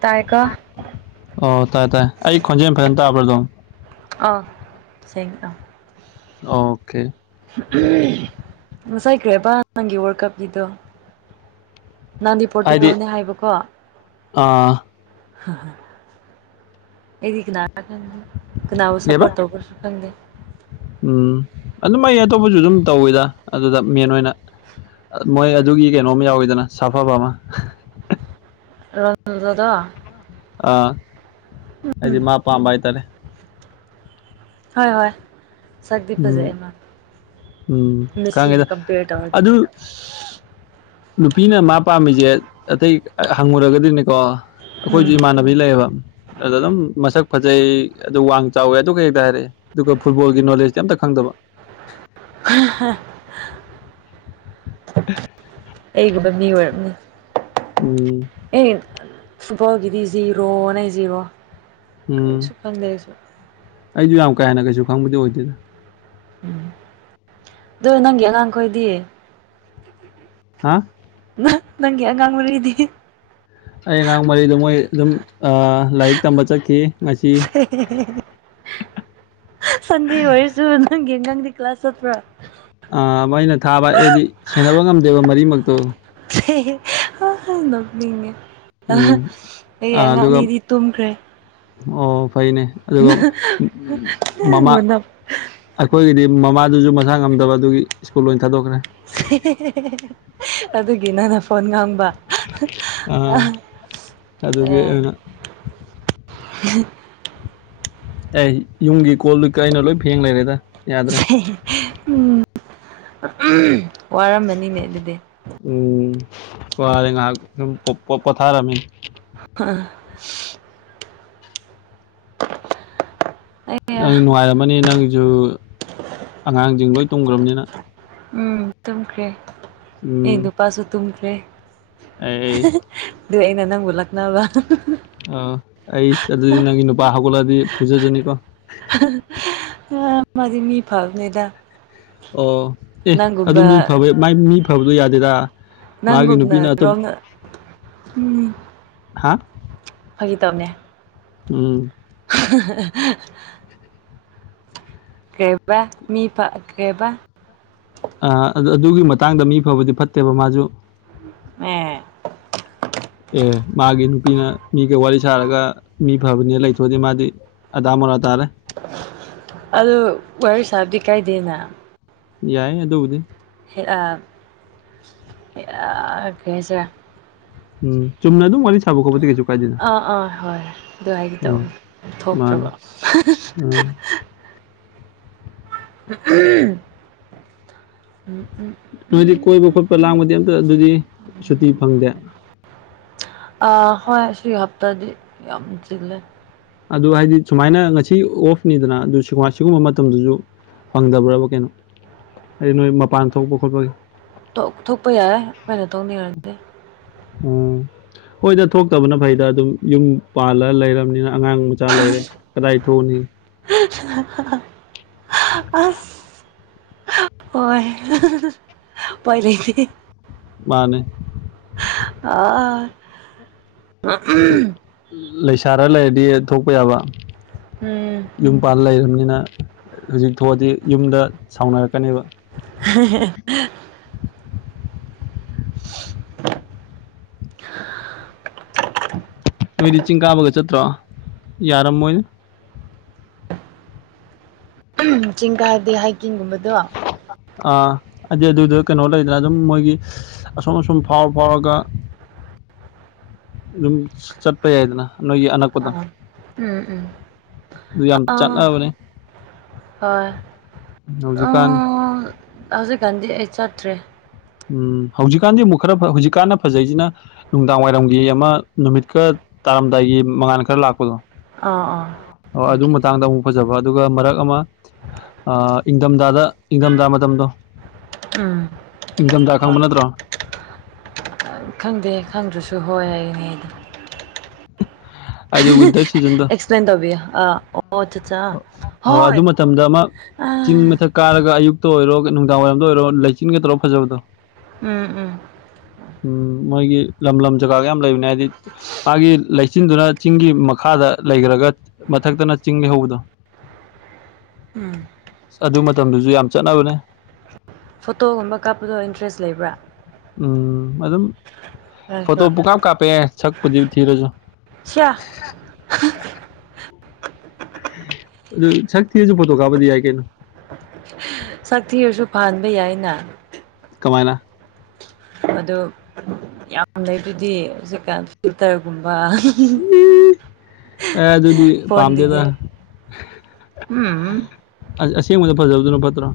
ꯇꯥꯏꯀꯣ ꯑꯣ ꯇꯥꯏ ꯇꯥꯏ ꯑꯩ ꯈꯣꯟꯖꯦꯜ ꯐꯖꯅ ꯇꯥꯕ꯭ꯔꯗꯣ ꯑꯥ ꯁꯦꯡ ꯑ ꯑꯣꯀꯦ ꯃꯁꯥꯏꯈ꯭ꯔꯦꯕ ꯅꯪꯒꯤ ꯋꯔꯥꯜ ꯀꯞꯒꯤꯗꯣ ꯅꯥꯟꯗꯤ ꯍꯥꯏꯗꯤ ꯄꯣꯔꯇꯨꯒꯜꯅꯦ ꯍꯥꯏꯕꯀꯣ ꯍ ꯑꯥ ꯍ ꯑꯦꯗꯤ ꯀꯅꯥ ꯔ ꯈꯪꯗ‌ꯦ ꯀꯅꯥꯕꯨ ꯀꯩꯕ ꯁꯄꯔ‌ꯣꯇ ꯊꯧꯕ ꯁꯨ ꯐꯪꯗꯦ ꯎꯝ ꯑꯗꯨꯝ ꯑꯩ ꯑꯇꯣꯞꯄꯖꯨ ꯑꯗꯨꯝ ꯇꯧꯋꯤꯗ ꯑꯗꯨꯗ ꯃꯦꯟ ꯑꯣꯏꯅ ꯃꯣꯏ ꯑꯗꯨꯒꯤ ꯀꯩꯅꯣꯝ ꯌꯥꯎꯋꯤꯗꯅ ꯁꯥꯐꯕ ꯑꯃ ꯔꯣꯟꯖꯗ‌ꯣ ꯑꯥ ꯑꯩꯗꯤ ꯃꯥ ꯄꯥꯝꯕ ꯍꯥꯏꯇꯥꯔꯦ ꯍꯣꯏ ꯍꯣꯏ ꯁꯛꯗꯤ ꯎꯝ ꯐꯖꯩ ꯑꯃ ꯎꯝ ꯃꯤꯁꯤꯕꯨ ꯈꯪꯉꯦꯗ ꯀꯝꯄꯦꯌꯔ ꯇꯧꯔꯗꯤ [inaudible] ꯅꯨꯄꯤꯅ ꯃꯥ ꯄꯥꯝꯃꯤꯖ‌ꯦ ꯑꯇꯩ ꯍꯪꯉꯨꯔꯒꯗꯤꯅꯤꯀꯣ ꯑꯩꯈꯣꯏꯖꯨ ꯎꯝ ꯏꯃꯥꯟꯅꯕ ꯕꯤꯂꯩꯑ‌ꯦꯕ ꯑꯗ ꯑꯗꯨꯝ ꯃꯁꯛ ꯐꯖꯩ ꯑꯗꯨ ꯋꯥꯡ ꯆꯥꯎꯋꯦ ꯑꯗꯨ ꯍꯦꯛꯇ ꯍꯥꯏꯔꯛꯑꯦ ꯑꯗꯨꯒ ꯐꯨꯠꯕꯣꯜꯒꯤ ꯅꯣꯂꯦꯖ ꯀꯩꯝꯇ ꯈꯪꯗꯕ [unintelligible] ꯑꯩꯒꯨꯝꯕ ꯃꯤ ꯑꯣꯏꯔꯝꯅꯤ ꯎꯝ ꯑꯦ ꯐꯨꯠꯕ‌ꯣꯜꯒꯤꯗꯤ ꯖꯤꯔꯣ ꯅ‌ꯦ ꯖꯤꯔꯣ ꯎꯝ ꯀꯔꯤꯁꯨ ꯈꯪꯗꯦ ꯑꯩꯁꯨ ꯑꯩꯖꯨ ꯌꯥꯝ ꯀꯥ ꯍꯦꯟꯅ ꯀꯩꯁꯨ ꯈꯪꯕꯗꯤ ꯑꯣꯏꯗ‌ꯦꯗ ꯑꯗꯨ ꯅꯪꯒꯤ ꯑꯉꯥꯡꯈꯣꯏꯗꯤ [inaudible] ꯍꯥꯥ ꯅ ꯅꯪꯒꯤ ꯑꯉꯥꯡ ꯃꯔꯤꯗꯤ ꯑꯩ ꯑꯉꯥꯡ ꯃꯔꯤꯗꯨ ꯃꯣꯏ ꯑꯗꯨꯝ ꯑ ꯂꯥꯏꯔꯤꯛ ꯇꯝꯕ ꯆꯠꯈꯤ ꯉꯁꯤ ꯁꯟꯗꯦ ꯑꯣꯏꯔꯁꯨ ꯅꯪꯒꯤ ꯅꯪꯗꯤ ꯀ꯭ꯂꯥꯁ ꯆꯠꯄ꯭ꯔꯥ ꯑꯥ ꯃꯩꯅ ꯊꯥꯕ ꯑꯩꯗꯤ ꯁꯦꯟꯅꯕ ꯉꯝꯗꯦꯕ ꯃꯔꯤꯃꯛꯇꯣ [unintelligible] ꯅ‌ꯣꯛꯅꯤꯡ ꯉ‌ꯦ ꯑꯍꯥ ꯎꯝ ꯑꯩ ꯑꯥ, ꯑꯉꯥꯡ ꯑꯗꯨꯒ ꯑꯅꯤꯗꯤ ꯇꯨꯝꯈ꯭ꯔꯦ ꯑꯣ ꯐꯩꯅꯦ ꯑꯗꯨꯒ ꯃꯃꯥ ꯅꯪꯉꯣꯟꯗ ꯑꯩꯈꯣꯏꯒꯤꯗꯤ ꯃꯃꯥꯗꯨꯁꯨ ꯃꯁꯥ ꯉꯝꯗꯕ ꯑꯗꯨꯒꯤ ꯁ꯭ꯀꯨꯜ ꯑꯣꯏꯅ ꯊꯥꯗꯣꯛꯈ꯭ꯔꯦ ꯑꯗꯨꯒꯤ ꯅꯪꯅ ꯐꯣꯟ ꯉꯥꯡꯕ ꯑꯥ, ꯑꯗꯨꯒꯤ ꯑꯩꯅ [unintelligible] ꯑꯩ ꯌꯨꯝꯒꯤ ꯀꯣꯜꯂꯤꯛꯀ ꯑꯩꯅ ꯂꯣꯏ ꯐꯦꯡ ꯂꯩꯔꯦꯗ ꯌꯥꯗ꯭ꯔꯦ ꯎꯝ ꯋꯥꯔꯝꯃꯅꯤꯅꯦ ꯑꯗꯨꯗꯤ ꯎꯝ ꯋꯥꯔꯦ ꯉꯥꯏꯍꯥꯛ ꯎꯝ ꯄꯣ ꯄꯣꯊꯥꯔꯝꯃꯤ ꯍꯥ ꯑꯩ ꯅꯪ ꯅꯨꯡꯉꯥꯏꯔꯝꯃꯅꯤ ꯅꯪꯒꯤꯁꯨ ꯑꯉꯥꯡꯖꯤꯡ ꯂꯣꯏ ꯇꯨꯝꯒ꯭ꯔꯅꯤꯅ ꯎꯝ ꯇꯨꯝꯈ꯭ꯔꯦ ꯑꯩ ꯎꯝ ꯅꯨꯄꯥꯁꯨ ꯇꯨꯝꯈ꯭ꯔꯦ ꯑꯩ ꯑꯗꯨ ꯑꯩꯅ ꯅꯪꯕꯨ ꯂꯛꯅꯕ ꯑ ꯑꯩ ꯑꯗꯨ ꯀ ꯅꯨꯄꯥ ꯁꯒ ꯍꯥꯏꯗꯤ ꯐꯣꯖꯦꯖꯅꯤ ꯀꯣ ꯑ ꯃꯥꯗꯤ ꯃꯤ ꯐꯥꯕꯅꯦꯗꯥ ꯑꯣ ꯑꯦ ꯑꯗꯨ ꯃꯤ ꯐꯕꯩ ꯃꯥꯏ ꯃꯤ ꯐꯕꯗꯣ ꯌꯥꯗꯦꯗ ꯃꯥꯒꯤ ꯅꯪꯒꯨꯝꯅ ꯅꯨꯄꯤꯅ ꯑꯇꯣꯞ ꯔꯣꯅ ꯎꯝ ꯍꯥ ꯐꯥꯒꯤ ꯇꯧꯕꯅꯦ ꯎꯝ [unintelligible] ꯀꯩꯕ ꯃꯤ ꯄ ꯀꯩꯕ ꯑ ꯑꯗꯨꯒꯤ ꯃꯇꯥꯡꯗ ꯃꯤ ꯐꯕꯗꯤ ꯐꯠꯇꯦꯕ ꯃꯥꯁꯨ ꯎꯝ [unintelligible] ꯑꯦ ꯃꯥꯒꯤ ꯅꯨꯄꯤꯅ ꯃꯤꯒ ꯋꯥꯔꯤ ꯁꯥꯔꯒ ꯃꯤ ꯐꯕꯅꯦ ꯂꯩꯊꯣꯛꯑꯗꯤ ꯃꯥꯗꯤ ꯑꯗꯃꯣꯔꯥ ꯇꯥꯥꯔꯦ ꯑꯗ ꯋꯥꯔ ꯁꯥꯕꯗꯤ ꯀꯥꯏꯗꯦꯅ ꯌꯥꯏ ꯑꯗꯨꯕꯨꯗꯤ ꯍꯦ ꯑ ꯍꯦ ꯑꯑ ꯀꯩ ꯍꯥꯏꯁꯤꯔ ꯎꯝ ꯆꯨꯝꯅ ꯑꯗꯨꯝ ꯋꯥꯔꯤ ꯁꯥꯕ ꯈꯣꯠꯄꯗꯤ ꯀꯩꯁꯨ ꯀꯥꯏꯗꯦꯅ ꯑꯥ ꯑꯥ ꯍꯣꯏ ꯑꯗꯨ ꯍꯥꯏꯒꯦ ꯎꯝ ꯇꯧꯕꯅꯦ ꯊꯣꯛꯇ꯭ꯔꯕ ꯃꯥꯅꯤ ꯎꯝ ꯎ ꯎꯝꯝ ꯎꯝ ꯎꯝ ꯑꯗꯨꯗꯤ ꯀꯣꯏꯕ ꯈꯣꯠꯄ ꯂꯥꯡꯕꯗꯤ ꯑꯝꯇ ꯑꯗꯨꯗꯤ ꯁꯨꯇꯤ ꯐꯪꯗꯦ ꯑ ꯍꯣꯏ ꯁꯤ ꯍꯞꯇꯥꯗꯤ ꯌꯥꯝ ꯆꯤꯜꯂꯦ ꯑꯗꯨ ꯍꯥꯏꯗꯤ ꯁꯨꯃꯥꯏꯅ ꯉꯁꯤ ꯑꯣꯐꯅꯤꯗꯅ ꯑꯗꯨ ꯁꯤꯒꯨꯝꯕ ꯃꯇꯝꯗꯁꯨ ꯐꯪꯗꯕ꯭ꯔꯕ ꯀꯩꯅꯣ ꯑꯩ ꯅꯣꯏ ꯃꯄꯥꯟ ꯊꯣꯛꯄ ꯈꯣꯠꯄꯒꯤ ꯊꯣꯛꯄ ꯌꯥꯏ ꯀꯩꯅꯣ ꯇꯧꯅꯤꯡꯔꯅꯤ ꯎꯝ ꯍꯣꯏꯗ ꯊꯣꯛꯇꯕꯅ ꯐꯩꯗ ꯑꯗꯨꯝ ꯌꯨꯝ ꯄꯥꯜꯂ ꯂꯩꯔꯕꯅꯤꯅ ꯑꯉꯥꯡ ꯃꯆꯥ ꯂꯩꯔꯦ ꯀꯗꯥꯏ ꯊꯧꯅꯤ ꯑꯁ ꯍꯣꯏ ꯄꯣꯏꯔꯁ ꯃꯥꯅꯦ ꯑ ꯂꯩꯁꯥꯔ ꯂꯩꯔꯗꯤ ꯊꯣꯛꯄ ꯌꯥꯕ ꯎꯝ ꯌꯨꯝ ꯄꯥꯟꯂ ꯂꯩꯔꯕꯅꯤꯅ ꯍꯧꯖꯤꯛ ꯊꯣꯛꯑꯗꯤ ꯌꯨꯝꯗ ꯁꯥꯎꯅꯔꯛꯀꯅꯦꯕ [unintelligible] ꯅꯣꯏꯗꯤ ꯆꯤꯡ ꯀꯥꯕꯒ ꯆꯠꯇ꯭ꯔꯣ ꯌꯥꯔꯝꯃꯣꯏꯅꯦ ꯎꯝ ꯆꯤꯡ ꯀꯔꯗꯤ ꯍꯥꯏꯛꯀꯤꯡꯒꯨꯝꯕꯗꯣ ꯑꯥ ꯑꯗꯨꯗꯤ ꯑꯗꯨꯗꯣ ꯀꯩꯅꯣ ꯂꯩꯗꯅ ꯑꯗꯨꯝ ꯃꯣꯏꯒꯤ ꯑꯁꯨꯝ ꯑꯁꯨꯝ ꯐꯥꯎꯔ ꯐꯥꯎꯔꯒ ꯑꯗꯨꯝ ꯆꯠꯄ ꯌꯥꯏꯗꯅ ꯅꯣꯏꯒꯤ ꯑꯅꯛꯄꯗꯣ ꯎꯝ ꯎꯝ ꯑꯗꯨ ꯌꯥꯝ ꯑꯥ ꯆꯠꯅꯕꯅꯦ ꯍꯣꯏ ꯍꯧꯖꯤꯛꯀꯥꯟ ꯑꯥ ꯍꯧꯖꯤꯛꯀꯥꯟꯗꯤ ꯑꯩ ꯆꯠꯇ꯭ꯔꯦ ꯎꯝ ꯍꯧꯖꯤꯛꯀꯥꯟꯗꯤ ꯑꯃꯨꯛ ꯈꯔ ꯍꯧꯖꯤꯛꯀꯥꯟꯗ ꯐꯖꯩꯁꯤꯅ ꯅꯨꯡꯗꯥꯡ ꯋꯥꯏꯔꯝꯒꯤ ꯑꯃ ꯅꯨꯃꯤꯠꯀ ꯇꯥꯔꯝꯗꯥꯏꯒꯤ ꯃꯉꯥꯟ ꯈꯔ ꯂꯥꯛꯄꯗꯣ ꯑꯥ ꯑꯥ ꯑꯣ ꯑꯗꯨ ꯑꯣꯀꯦ ꯃꯇꯥꯡꯗ ꯑꯃꯨꯛ ꯐꯖꯕ ꯑꯗꯨꯒ ꯃꯔꯛ ꯑꯃ ꯑ ꯏꯪꯊꯝꯊꯥꯗ ꯏꯪꯊꯝꯊꯥ ꯃꯇꯝꯗꯣ ꯎꯝ ꯏꯪꯊꯝꯊꯥ ꯈꯪꯕ ꯍꯣꯏ ꯅꯠꯇ꯭ꯔꯣ ꯈꯪꯗꯦ ꯈꯪꯗ꯭ꯔꯁꯨ ꯍꯣꯏ ꯑꯩꯅꯤꯗ ꯍꯥꯏꯗꯤ ꯋꯤꯟꯇꯔ ꯁꯤꯖꯟꯗꯣ ꯑꯦꯛꯁꯄ꯭ꯂꯦꯟ ꯇꯧꯕꯤꯌꯨ ꯑꯥ ꯑꯣ ꯑꯣ ꯆꯥꯆꯥ ꯍꯣꯏ ꯑꯗꯨ ꯃꯇꯝꯗ ꯑꯃ ꯑ ꯆꯤꯡ ꯃꯊꯛ ꯀꯥꯔꯒ ꯑꯌꯨꯛꯇ ꯑꯣꯏꯔꯣ ꯅꯨꯡꯗꯥꯡꯋꯥꯏꯔꯝꯗ ꯑꯣꯏꯔꯣ ꯂꯩꯆꯤꯟꯒ ꯇꯧꯔꯣ ꯐꯖꯕꯗꯣ ꯎꯝ ꯎꯝ ꯎꯝ ꯃꯣꯏꯒꯤ ꯂꯝ ꯂꯝ ꯖꯒꯥꯒ ꯌꯥꯝ ꯂꯩꯕꯅꯦ ꯍꯥꯏꯕꯗꯤ ꯃꯥꯒꯤ ꯂꯩꯆꯤꯟꯗꯨꯅ ꯆꯤꯡꯒꯤ ꯃꯈꯥꯗ ꯂꯩꯈ꯭ꯔꯒ ꯃꯊꯛꯇꯅ ꯆꯤꯡ ꯂꯩꯍꯧꯕꯗꯣ ꯎꯝ ꯑꯗꯨ ꯃꯇꯝꯗꯨꯁꯨ ꯌꯥꯝ ꯆꯠꯅꯕꯅꯦ ꯐꯣꯇꯣꯒꯨꯝꯕ ꯀꯥꯞꯄꯗꯣ ꯏꯟꯇꯔꯦꯁ ꯂꯩꯕ꯭ꯔꯥ ꯎꯝ ꯑꯗꯨꯝ ꯐꯣꯇꯣ ꯅꯪꯁꯨ ꯄꯨꯀꯥꯞ ꯀꯥꯞꯄꯦ ꯁꯛꯄꯨꯗꯤ ꯊꯤꯔꯖꯨ ꯁꯤꯌꯥ ꯑ ꯑꯗꯨ ꯁꯛ ꯊꯤꯔꯁꯨ ꯄꯣꯊꯣ ꯀꯥꯞꯄꯗꯤ ꯌꯥꯏ ꯀꯩꯅꯣ [unintelligible] ꯁꯛꯊꯤꯔꯁꯨ ꯐꯍꯟꯕ ꯌꯥꯏꯅ ꯀꯃꯥꯏꯅ ꯑꯗꯨ ꯌꯥꯝ ꯂꯩ ꯗꯨꯗꯤ ꯍꯧꯖꯤꯛꯀꯥꯟ ꯐꯤꯜꯇꯔꯒꯨꯝꯕ ꯎꯝ ꯑꯦ ꯑꯗꯨꯗꯤ ꯄꯝꯗꯦꯗ ꯎꯝ ꯑꯁ ꯑꯁꯦꯡꯕꯗ ꯐꯖꯕꯗꯨꯅ ꯐꯠꯇ꯭ꯔꯣ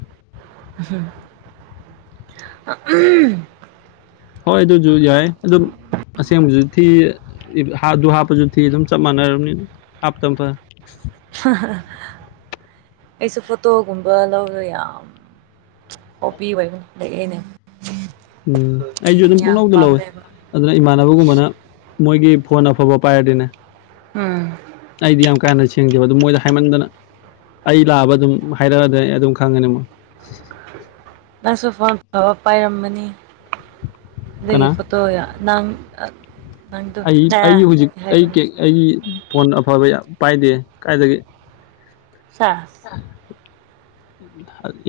ꯎ ꯍꯣꯏ ꯑꯗꯨꯁꯨ ꯌꯥꯏ ꯑꯗꯨꯝ ꯑꯁꯦꯡꯕꯁꯨ ꯊꯤ ꯍꯥꯞ ꯑꯗꯨ ꯍꯥꯞꯄꯁꯨ ꯊꯤ ꯑꯗꯨꯝ ꯆꯞ ꯃꯥꯟꯅꯔꯕꯅꯤꯅ ꯍꯥꯞꯇ ꯐꯔꯦ ꯑꯩꯁꯨ ꯐꯣꯇꯣꯒꯨꯝꯕ ꯂꯧꯔꯣ ꯌꯥꯝ ꯍꯣꯕꯤ [unintelligible] ꯂꯩꯌꯦꯅꯦ ꯎꯝ ꯑꯩꯁꯨ ꯑꯗꯨꯝ ꯄꯨꯂꯧꯗ ꯂꯧꯋꯦ ꯑꯗꯨꯅ ꯏꯃꯥꯟꯅꯕꯒꯨꯝꯕꯅ ꯃꯣꯏꯒꯤ ꯐꯣꯟ ꯑꯐꯕ ꯄꯥꯏꯔꯗꯤꯅꯦ ꯎꯝ ꯑꯩꯗꯤ ꯌꯥꯝ ꯀꯥꯏꯅ ꯊꯦꯡꯖꯕ ꯑꯗꯨꯝ ꯃꯣꯏꯗ ꯍꯥꯏꯃꯟꯗꯅ ꯑꯩ ꯂꯥꯛꯑꯕ ꯑꯗꯨꯝ ꯍꯥꯏꯔꯛꯑꯗꯤ ꯑꯗꯨꯝ ꯈꯪꯉꯅꯤ ꯃꯣꯏ ꯅꯪꯁꯨ ꯐꯣꯟ ꯐꯕ ꯄꯥꯏꯔꯃꯅꯤ ꯑꯗꯒꯤ ꯀꯅꯥ ꯐꯣꯇꯣ ꯅꯪ ꯅꯪꯗꯣ ꯑꯩ ꯑ ꯑꯩꯒꯤ ꯍꯧꯖꯤꯛ ꯑꯩ ꯀꯦꯛ ꯍꯥꯏꯕꯅꯦ ꯑꯩꯒꯤ ꯐꯣꯟ ꯑꯐꯕ ꯌꯥꯝ ꯄꯥꯏꯗꯦ ꯀꯥꯏꯗꯒꯤ ꯁꯥ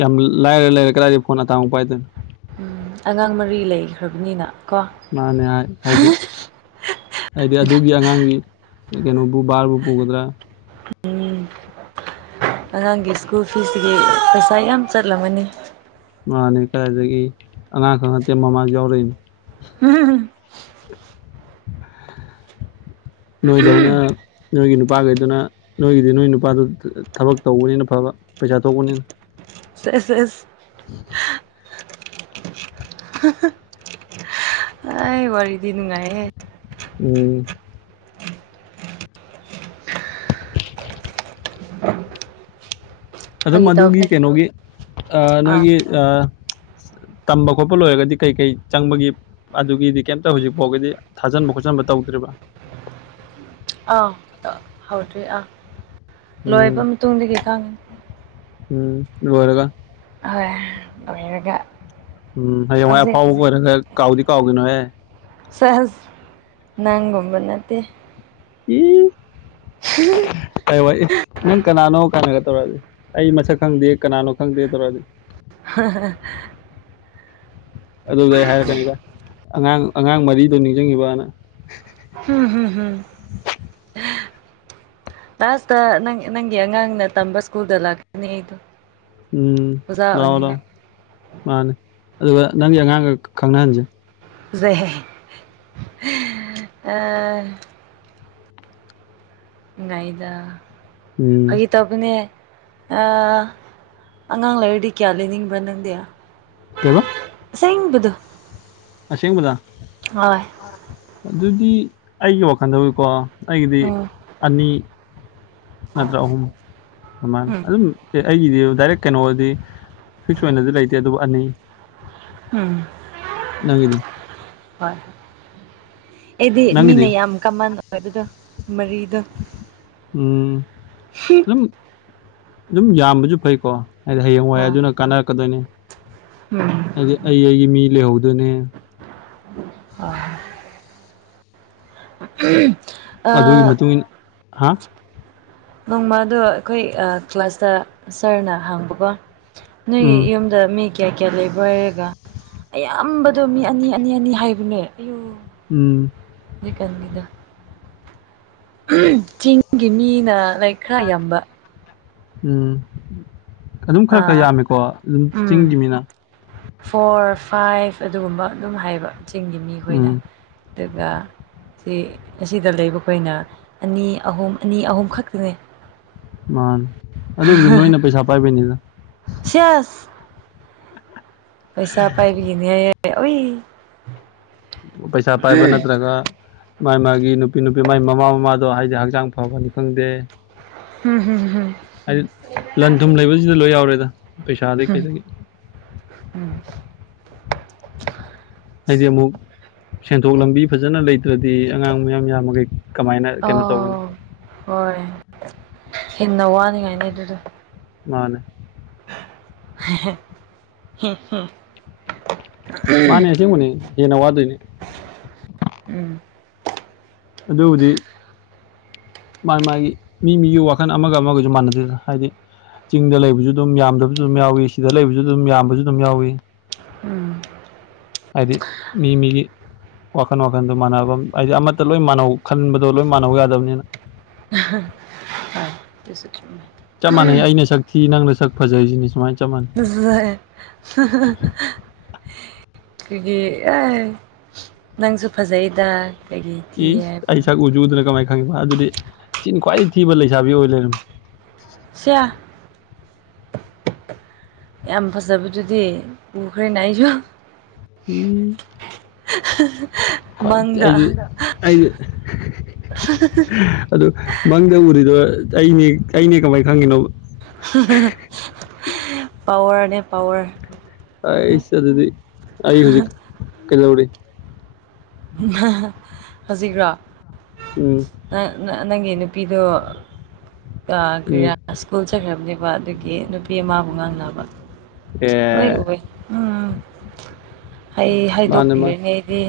ꯌꯥꯝ ꯂꯥꯏꯔꯦ ꯂꯩꯔꯦ ꯀꯗꯥꯏꯗ ꯐꯣꯟ ꯑꯇꯥꯡ ꯑꯃꯨꯛ ꯄꯥꯏꯗꯣꯏꯅꯣ ꯎꯝ ꯑꯉꯥꯡ ꯃꯔꯤ ꯂꯩꯈ꯭ꯔꯕꯅꯤꯅ ꯀꯣ ꯃꯥꯅꯦ ꯍꯥꯏ ꯍꯥꯏꯗꯤ ꯍꯥꯏꯗꯤ ꯑꯗꯨꯒꯤ ꯑꯉꯥꯡꯒꯤ ꯀꯩꯅꯣꯕꯨ ꯕꯥꯔꯕꯨ ꯄꯨꯒꯗ꯭ꯔꯥ ꯎꯝ ꯑꯉꯥꯡꯒꯤ ꯁ꯭ꯀꯨꯜ ꯐꯤꯒꯤ ꯄꯩꯁꯥ ꯌꯥꯝ ꯆꯠꯂꯝꯒꯅꯤ ꯃꯥꯅꯦ ꯀꯗꯥꯗꯒꯤ ꯑꯉꯥꯡ ꯈꯛ ꯅꯠꯇꯦ ꯃꯃꯥꯁꯨ ꯌꯥꯎꯔꯛꯏꯅꯝ ꯍꯝ ꯍꯝ ꯅꯣꯏꯗꯧꯅ ꯅꯣꯏꯒꯤ ꯅꯨꯄꯥꯈꯩꯗꯨꯅ ꯅꯣꯏꯒꯤꯗꯤ ꯅꯣꯏ ꯅꯨꯄꯥꯗꯨ ꯊꯕꯛ ꯇꯧꯕꯅꯤꯅ ꯐꯕ ꯄꯩꯁꯥ ꯊꯣꯛꯄꯅꯤꯅ ꯁꯁ [unintelligible] ꯍ ꯍ ꯑꯩ ꯋꯥꯔꯤꯗꯤ ꯅꯨꯉꯥꯏꯍꯦ ꯎꯝ ꯑꯗꯨꯝ ꯐꯥꯒꯤ ꯇꯧꯕꯅꯦ ꯑꯗꯨꯒꯤ ꯀꯩꯅꯣꯒꯤ ꯑꯥ ꯅꯣꯏꯒꯤ ꯑꯥ ꯇꯝꯕ ꯈꯣꯠꯄ ꯂꯣꯏꯔꯒꯗꯤ ꯀꯩ ꯀꯩ ꯆꯪꯕꯒꯤ ꯑꯗꯨꯒꯤꯗꯤ ꯀꯦꯝꯇ ꯍꯨꯖꯤꯛ ꯐꯥꯎꯒꯤꯗꯤ ꯊꯥꯖꯟꯕ ꯈꯣꯠꯆꯟꯕ ꯇꯧꯗ꯭ꯔꯤꯕꯥ ꯑꯥꯎ ꯑ ꯍꯧꯗ꯭ꯔꯤ ꯑꯥ ꯂꯣꯏꯕ ꯎꯝ ꯃꯇꯨꯡꯗꯒꯤ ꯈꯪꯉꯤ ꯎꯝ ꯂꯣꯏꯔꯒ ꯍꯣꯏ ꯂꯣꯏꯔꯒ ꯎꯝ ꯍꯌꯦꯡꯋꯥꯏ ꯍꯧꯖꯤꯛ ꯑꯐꯥꯎꯕꯒ ꯍꯧꯖꯤꯛ ꯑꯣꯏꯔꯒ ꯀꯥꯎꯗꯤ ꯀꯥꯎꯒꯤꯅꯣꯍꯦ ꯁꯍꯖ ꯅꯪꯒꯨꯝꯕ ꯅꯠꯇꯦ ꯏꯏ [unintelligible] ꯍꯌꯦꯡ ꯋꯥꯏ ꯏꯁ ꯅꯪ ꯀꯅꯥꯅꯣ ꯀꯥꯏꯅꯒ ꯇꯧꯔꯛꯑꯗꯤ ꯑꯩ ꯃꯁꯛ ꯈꯪꯗꯦ ꯀꯅꯥꯅꯣ ꯈꯪꯗꯦ ꯇꯧꯔꯛꯑꯗꯤ ꯍ ꯍ ꯍꯍ ꯑꯗꯨꯗꯤ ꯑꯩ ꯍꯥꯏꯔꯛꯀꯅꯤꯗ ꯑꯉꯥꯡ ꯑꯉꯥꯡ ꯃꯔꯤꯗꯣ ꯅꯤꯡꯖꯡꯉꯤꯕꯅ ꯍꯨꯝ ꯍꯨꯝ ꯍꯨꯝ ꯂꯥꯁꯇ ꯅꯪ ꯅꯪꯒꯤ ꯑꯉꯥꯡꯅ ꯇꯝꯕ ꯁ꯭ꯀꯨꯜꯗ ꯂꯥꯛꯀꯅꯤ ꯑꯩꯗꯣ ꯎꯝ ꯑꯣꯖꯥ ꯂꯥꯛꯑꯣ ꯑꯣꯏꯅꯤꯡꯉꯥꯏ ꯂꯥꯛꯑꯣ ꯃꯥꯅꯤ ꯑꯗꯨꯒ ꯅꯪꯒꯤ ꯑꯉꯥꯡꯒ ꯈꯪꯅꯍꯟꯖꯦ ꯐꯖꯩꯍꯦ ꯍꯦ ꯑꯥ ꯅꯨꯡꯉꯥꯏꯗ ꯎꯝ ꯇꯕꯅꯦ ꯑꯥ ꯑꯉꯥꯡ ꯂꯩꯔꯗꯤ ꯀꯌꯥ ꯂꯩꯅꯤꯡꯕ꯭ꯔ ꯅꯪꯗꯤ ꯀꯩꯕ ꯑꯁꯦꯡꯕꯗꯨ ꯑꯁꯦꯡꯕꯗ ꯍꯣꯏ ꯑꯗꯨꯗꯤ ꯑꯩꯒꯤ ꯋꯥꯈꯜꯗꯕꯨꯀꯣ ꯑꯩꯒꯤꯗꯤ ꯎꯝ ꯑꯅꯤ ꯅꯠꯇ꯭ꯔ ꯑꯍꯨꯝ ꯑꯗꯨꯃꯥꯏꯅ ꯎꯝ ꯑꯗꯨꯝ ꯑꯦ ꯑꯩꯒꯤꯗꯤ ꯗꯥꯏꯔꯦꯛ ꯀꯩꯅꯣꯗꯤ ꯐꯤꯛꯁ ꯑꯣꯏꯅꯗꯤ ꯂꯩꯇꯦ ꯑꯗꯨꯕꯨ ꯑꯅꯤ ꯍꯨꯝ ꯅꯪꯒꯤꯗꯤ ꯍꯣꯏ ꯍꯣꯏ ꯑꯩꯗꯤ ꯃꯤꯅ ꯅꯪꯒꯤꯗꯤ ꯌꯥꯝ ꯀꯃꯟ ꯑꯣꯏꯕꯗꯣ ꯃꯔꯤꯗꯣ ꯎꯝ ꯑꯗꯨꯝ ꯑꯗꯨꯝ ꯌꯥꯝꯕꯖꯨ ꯐꯩꯀꯣ ꯍꯥꯏꯗꯤ ꯍꯌꯦꯡ ꯋꯥꯏ ꯑꯥ ꯑꯗꯨꯅ ꯀꯥꯟꯅꯔꯛꯀꯗꯣꯏꯅꯤ ꯎꯝ ꯍꯥꯏꯗꯤ ꯑꯩ ꯑꯩꯒꯤ ꯃꯤ ꯂꯩꯍꯧꯗꯣꯏꯅꯦ ꯑꯥ ꯎꯝ ꯃꯗꯨꯒꯤ ꯃꯇꯨꯡ ꯏꯟꯅ ꯍꯥ ꯅꯣꯡꯃꯗꯣ ꯑꯩꯈꯣꯏ ꯑꯥ ꯀ꯭ꯂꯥꯁꯇ ꯁꯥꯔꯅ ꯍꯪꯕꯀꯣ ꯅꯣꯏꯒꯤ ꯎꯝ ꯌꯨꯝ ꯗ ꯃꯤ ꯀꯌꯥ ꯀꯌꯥ ꯂꯩꯕ꯭ꯔꯣ ꯍꯥꯏꯔꯒ ꯑꯌꯥꯝꯕꯗꯨ ꯃꯤ ꯑꯅꯤ ꯑꯅꯤ ꯑꯅꯤ ꯍꯥꯏꯕꯅꯦ ꯑꯌꯣ ꯎꯝ ꯖꯤꯛꯀꯥꯟꯒꯤꯗꯣ ꯎꯝ ꯆꯤꯡꯒꯤ ꯃꯤꯅ ꯂꯥꯏꯛ ꯈꯔ ꯌꯥꯝꯕ ꯎꯝ ꯑꯗꯨꯝ ꯈꯔ ꯈꯔ ꯑꯥ ꯌꯥꯝꯃꯤꯀꯣ ꯑꯗꯨꯝ ꯎꯝ ꯆꯤꯡꯒꯤ ꯃꯤꯅ ꯐꯣꯔ ꯐꯥꯏꯚ ꯑꯗꯨꯒꯨꯝꯕ ꯑꯗꯨꯝ ꯍꯥꯏꯕ ꯆꯤꯡꯒꯤ ꯃꯤꯈꯣꯏꯅ ꯎꯝ ꯑꯗꯨꯒꯥ ꯁꯤ ꯑꯁꯤꯗ ꯂꯩꯕ ꯑꯩꯈꯣꯏꯅ ꯑꯅꯤ ꯑꯍꯨꯝ ꯑꯅꯤ ꯑꯍꯨꯝ ꯈꯛꯇꯅꯦ ꯃꯥꯅꯦ ꯑꯗꯨꯕꯨꯗꯤ ꯅꯣꯏꯅ ꯄꯩꯁꯥ ꯄꯥꯏꯕꯩꯅꯤꯗ ꯁꯦꯁ ꯄꯩꯁꯥ ꯄꯥꯏꯕꯤꯒꯤꯅꯦ ꯑꯣꯏ ꯄꯩꯁꯥ ꯄꯥꯏꯕ ꯅꯠꯇ꯭ꯔꯒ ꯃꯥꯏ ꯃꯥꯒꯤ ꯅꯨꯄꯤ ꯅꯨꯄꯤ ꯃꯥꯏ ꯃꯃꯥ ꯃꯃꯥꯗꯣ ꯍꯥꯏꯗꯤ ꯍꯛꯆꯥꯡ ꯐꯕꯅꯤ ꯈꯪꯗꯦ ꯍꯝ ꯍꯝ [unintelligible] ꯍꯥꯏꯗꯤ ꯂꯟ ꯊꯨꯝ ꯂꯩꯕꯁꯤꯗ ꯂꯣꯏ ꯌꯥꯎꯔꯦꯗ ꯄꯩꯁꯥꯗꯒꯤ ꯀꯩꯗꯒꯤ ꯎꯝ [unintelligible] ꯍꯥꯏꯗꯤ ꯑꯃꯨꯛ ꯁꯦꯟꯊꯣꯛ ꯂꯝꯕꯤ ꯐꯖꯅ ꯂꯩꯇ꯭ꯔꯗꯤ ꯑꯉꯥꯡ ꯃꯌꯥꯝ ꯌꯥꯝꯃꯒꯩ ꯑꯣ ꯍꯣꯏ ꯍꯦꯟꯅ ꯋꯥꯅꯤꯡꯉꯥꯏꯅꯤ ꯑꯗꯨꯗ ꯃꯥꯅꯦ [unintelligible] ꯃꯥꯟꯅꯦ ꯑꯁꯦꯡꯕꯅꯦ ꯍꯦꯟꯅ ꯋꯥꯘꯣꯢꯅꯦ ꯎꯝ ꯑꯗꯨꯕꯨꯗꯤ ꯃꯥꯒꯤ ꯃꯥꯒꯤ ꯃꯤ ꯃꯤꯒꯤ ꯋꯥꯈꯜ ꯑꯃꯒ ꯑꯃꯒꯁꯨ ꯃꯥꯟꯅꯗꯦꯅ ꯍꯥꯏꯗꯤ ꯆꯤꯡꯗ ꯂꯩꯕꯁꯨ ꯑꯗꯨꯝ ꯌꯥꯝꯗꯕꯁꯨ ꯑꯗꯨꯝ ꯌꯥꯎꯏꯤ ꯁꯤꯗ ꯂꯩꯕꯁꯨ ꯑꯗꯨꯝ ꯌꯥꯝꯕꯁꯨ ꯑꯗꯨꯝ ꯌꯥꯎꯏ ꯎꯝ ꯍꯥꯏꯗꯤ ꯃꯤ ꯃꯤꯒꯤ ꯋꯥꯈꯜ ꯋꯥꯈꯟꯗꯣ ꯃꯥꯟꯅꯕ ꯍꯥꯏꯗꯤ ꯑꯃꯠꯇ ꯂꯣꯏ ꯃꯥꯟꯅꯧ ꯈꯟꯕꯗꯣ ꯂꯣꯏ ꯃꯥꯟꯅꯧ ꯌꯥꯗꯕꯅꯤꯅ [unintelligible] [unintelligible] ꯆꯞ ꯃꯥꯟꯅꯩ ꯑꯩꯅ ꯁꯛ ꯊꯤ ꯅꯪꯅ ꯁꯛ ꯐꯖꯩ ꯁꯤꯅꯤ ꯁꯨꯃꯥꯏꯅ ꯆꯞ ꯃꯥꯟꯅꯩ [unintelligible] ꯑꯩꯈꯣꯏꯒꯤ ꯑꯦ ꯅꯪꯁꯨ ꯐꯖꯩꯌꯦꯗ ꯏꯁ ꯑꯩ ꯁꯛ ꯎꯖꯨꯗꯅ ꯀꯃꯥꯏꯅ ꯈꯪꯉꯤꯕ ꯑꯗꯨꯗꯤ ꯏꯆꯤꯟ ꯈ꯭ꯋꯥꯏ ꯊꯤꯕ ꯂꯩꯁꯥꯕꯤ ꯑꯣꯏ ꯂꯩꯔꯝꯃꯤ ꯁꯤꯌꯥ ꯌꯥꯝ ꯐꯖꯕꯗꯨꯗꯤ ꯎꯈ꯭ꯔꯦꯅ ꯑꯩꯁꯨ ꯎꯝ [inaudible] [unintelligible] [unintelligible] ꯃꯪꯗ ꯑꯩꯗꯤ ꯑꯩꯗꯤ [unintelligible] ꯑꯗꯨ ꯃꯪꯗ ꯎꯔꯤꯗꯣ ꯑꯩꯅꯦ ꯑꯩꯅꯦ ꯀꯃꯥꯏꯅ ꯈꯪꯒꯤꯅꯣ [unintelligible] ꯄꯋꯥꯔꯅꯦ ꯄꯋꯥꯔ ꯑꯩꯁ ꯑꯗꯨꯗꯤ ꯑ ꯍꯧꯖꯤꯛ ꯀꯩꯅꯧꯔ ꯍꯧꯖꯤꯂꯣ ꯎꯝ ꯅꯪꯒꯤ ꯅꯨꯄꯤꯗꯨ ꯎꯝ ꯀꯔꯤꯌꯥ ꯁ꯭ꯀꯨꯜ ꯆꯠꯈ꯭ꯔꯕꯅꯦꯕ ꯑꯗꯨꯒꯤ ꯅꯨꯄꯤ ꯑꯃꯕꯨ ꯉꯥꯡꯅꯕ ꯑꯦ ꯂꯣꯏ ꯑꯣꯏ ꯎꯝ ꯍ ꯃꯥꯅꯦ ꯍꯥꯏꯗꯣꯛꯄꯤꯔ ꯃꯥꯅꯦ ꯑꯩꯗꯤ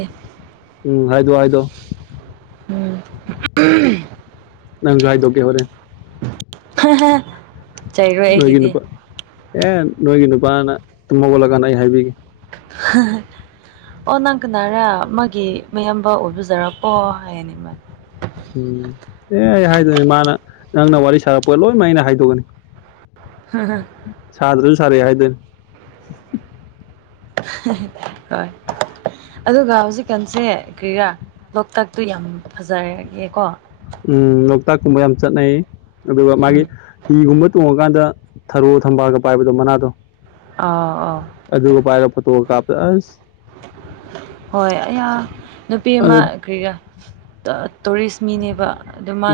ꯎꯝ ꯍꯥꯏꯗꯣ ꯍꯥꯏꯗꯣ ꯎꯝ [unintelligible] ꯅꯪꯁꯨ ꯍꯥꯏꯗꯣꯛꯀꯦ ꯍꯣꯔꯦꯟ [unintelligible] ꯆꯩꯔꯣꯏ ꯅꯣꯏꯒꯤ ꯑꯩꯒꯤꯗꯤ ꯅꯨꯄꯥ ꯑꯦ ꯅꯣꯏꯒꯤ ꯅꯨꯄꯥꯅ ꯇꯨꯝꯃꯒꯠꯂꯀꯥꯟꯗ ꯑꯩ ꯍꯥꯏꯕꯤꯒꯦ [unintelligible] ꯑꯣ ꯅꯪ ꯀꯅꯥꯔꯦ ꯃꯥꯒꯤ ꯃꯌꯥꯝꯕ ꯑꯣꯏꯕꯤꯖꯔꯄꯣ ꯍꯥꯏꯅꯤ ꯃꯥꯅꯦ ꯎꯝ ꯑꯦ ꯑꯩ ꯍꯥꯏꯗꯣꯏꯅꯦ ꯃꯥꯅ ꯅꯪꯅ ꯋꯥꯔꯤ ꯁꯥꯔꯛꯄ ꯂꯣꯏꯅꯃꯛ ꯑꯩꯅ ꯍꯥꯏꯗꯣꯛꯒꯅꯤ [unintelligible] ꯁꯥꯗ꯭ꯔꯖꯨ ꯁꯔꯦ ꯍꯥꯏꯗꯣꯏꯅꯤ ꯍꯣꯏ ꯑꯗꯨꯒ ꯍꯧꯖꯤꯛꯀꯥꯟꯁꯦ ꯀꯔꯤꯔꯥ ꯂꯣꯛꯇꯥꯛꯇꯨ ꯌꯥꯝ ꯐꯖꯔꯒꯦꯀꯣ ꯎꯝ ꯂꯣꯛꯇꯥꯛꯀꯨꯝꯕ ꯌꯥꯝ ꯆꯠꯅꯩ ꯑꯗꯨꯒ ꯃꯥꯒꯤ ꯎꯝ ꯍꯤꯒꯨꯝꯕ ꯇꯣꯡꯉꯀꯥꯟꯗ ꯊꯔꯣ ꯊꯝꯕꯥꯜꯒ ꯄꯥꯏꯕꯗꯣ ꯃꯅꯥꯗꯣ ꯑꯥ ꯑꯥꯎ ꯑꯗꯨꯒ ꯄꯥꯏꯔꯒ ꯐꯣꯇꯣꯒ ꯀꯥꯞꯄ ꯑꯁ ꯍꯣꯏ ꯑꯌꯥ ꯅꯨꯄꯤ ꯑꯃ ꯑꯗꯨ ꯀꯔꯤꯔꯥ ꯇꯨꯔꯤꯁ ꯃꯤꯅꯦꯕ ꯑꯗꯨ ꯃꯥꯅ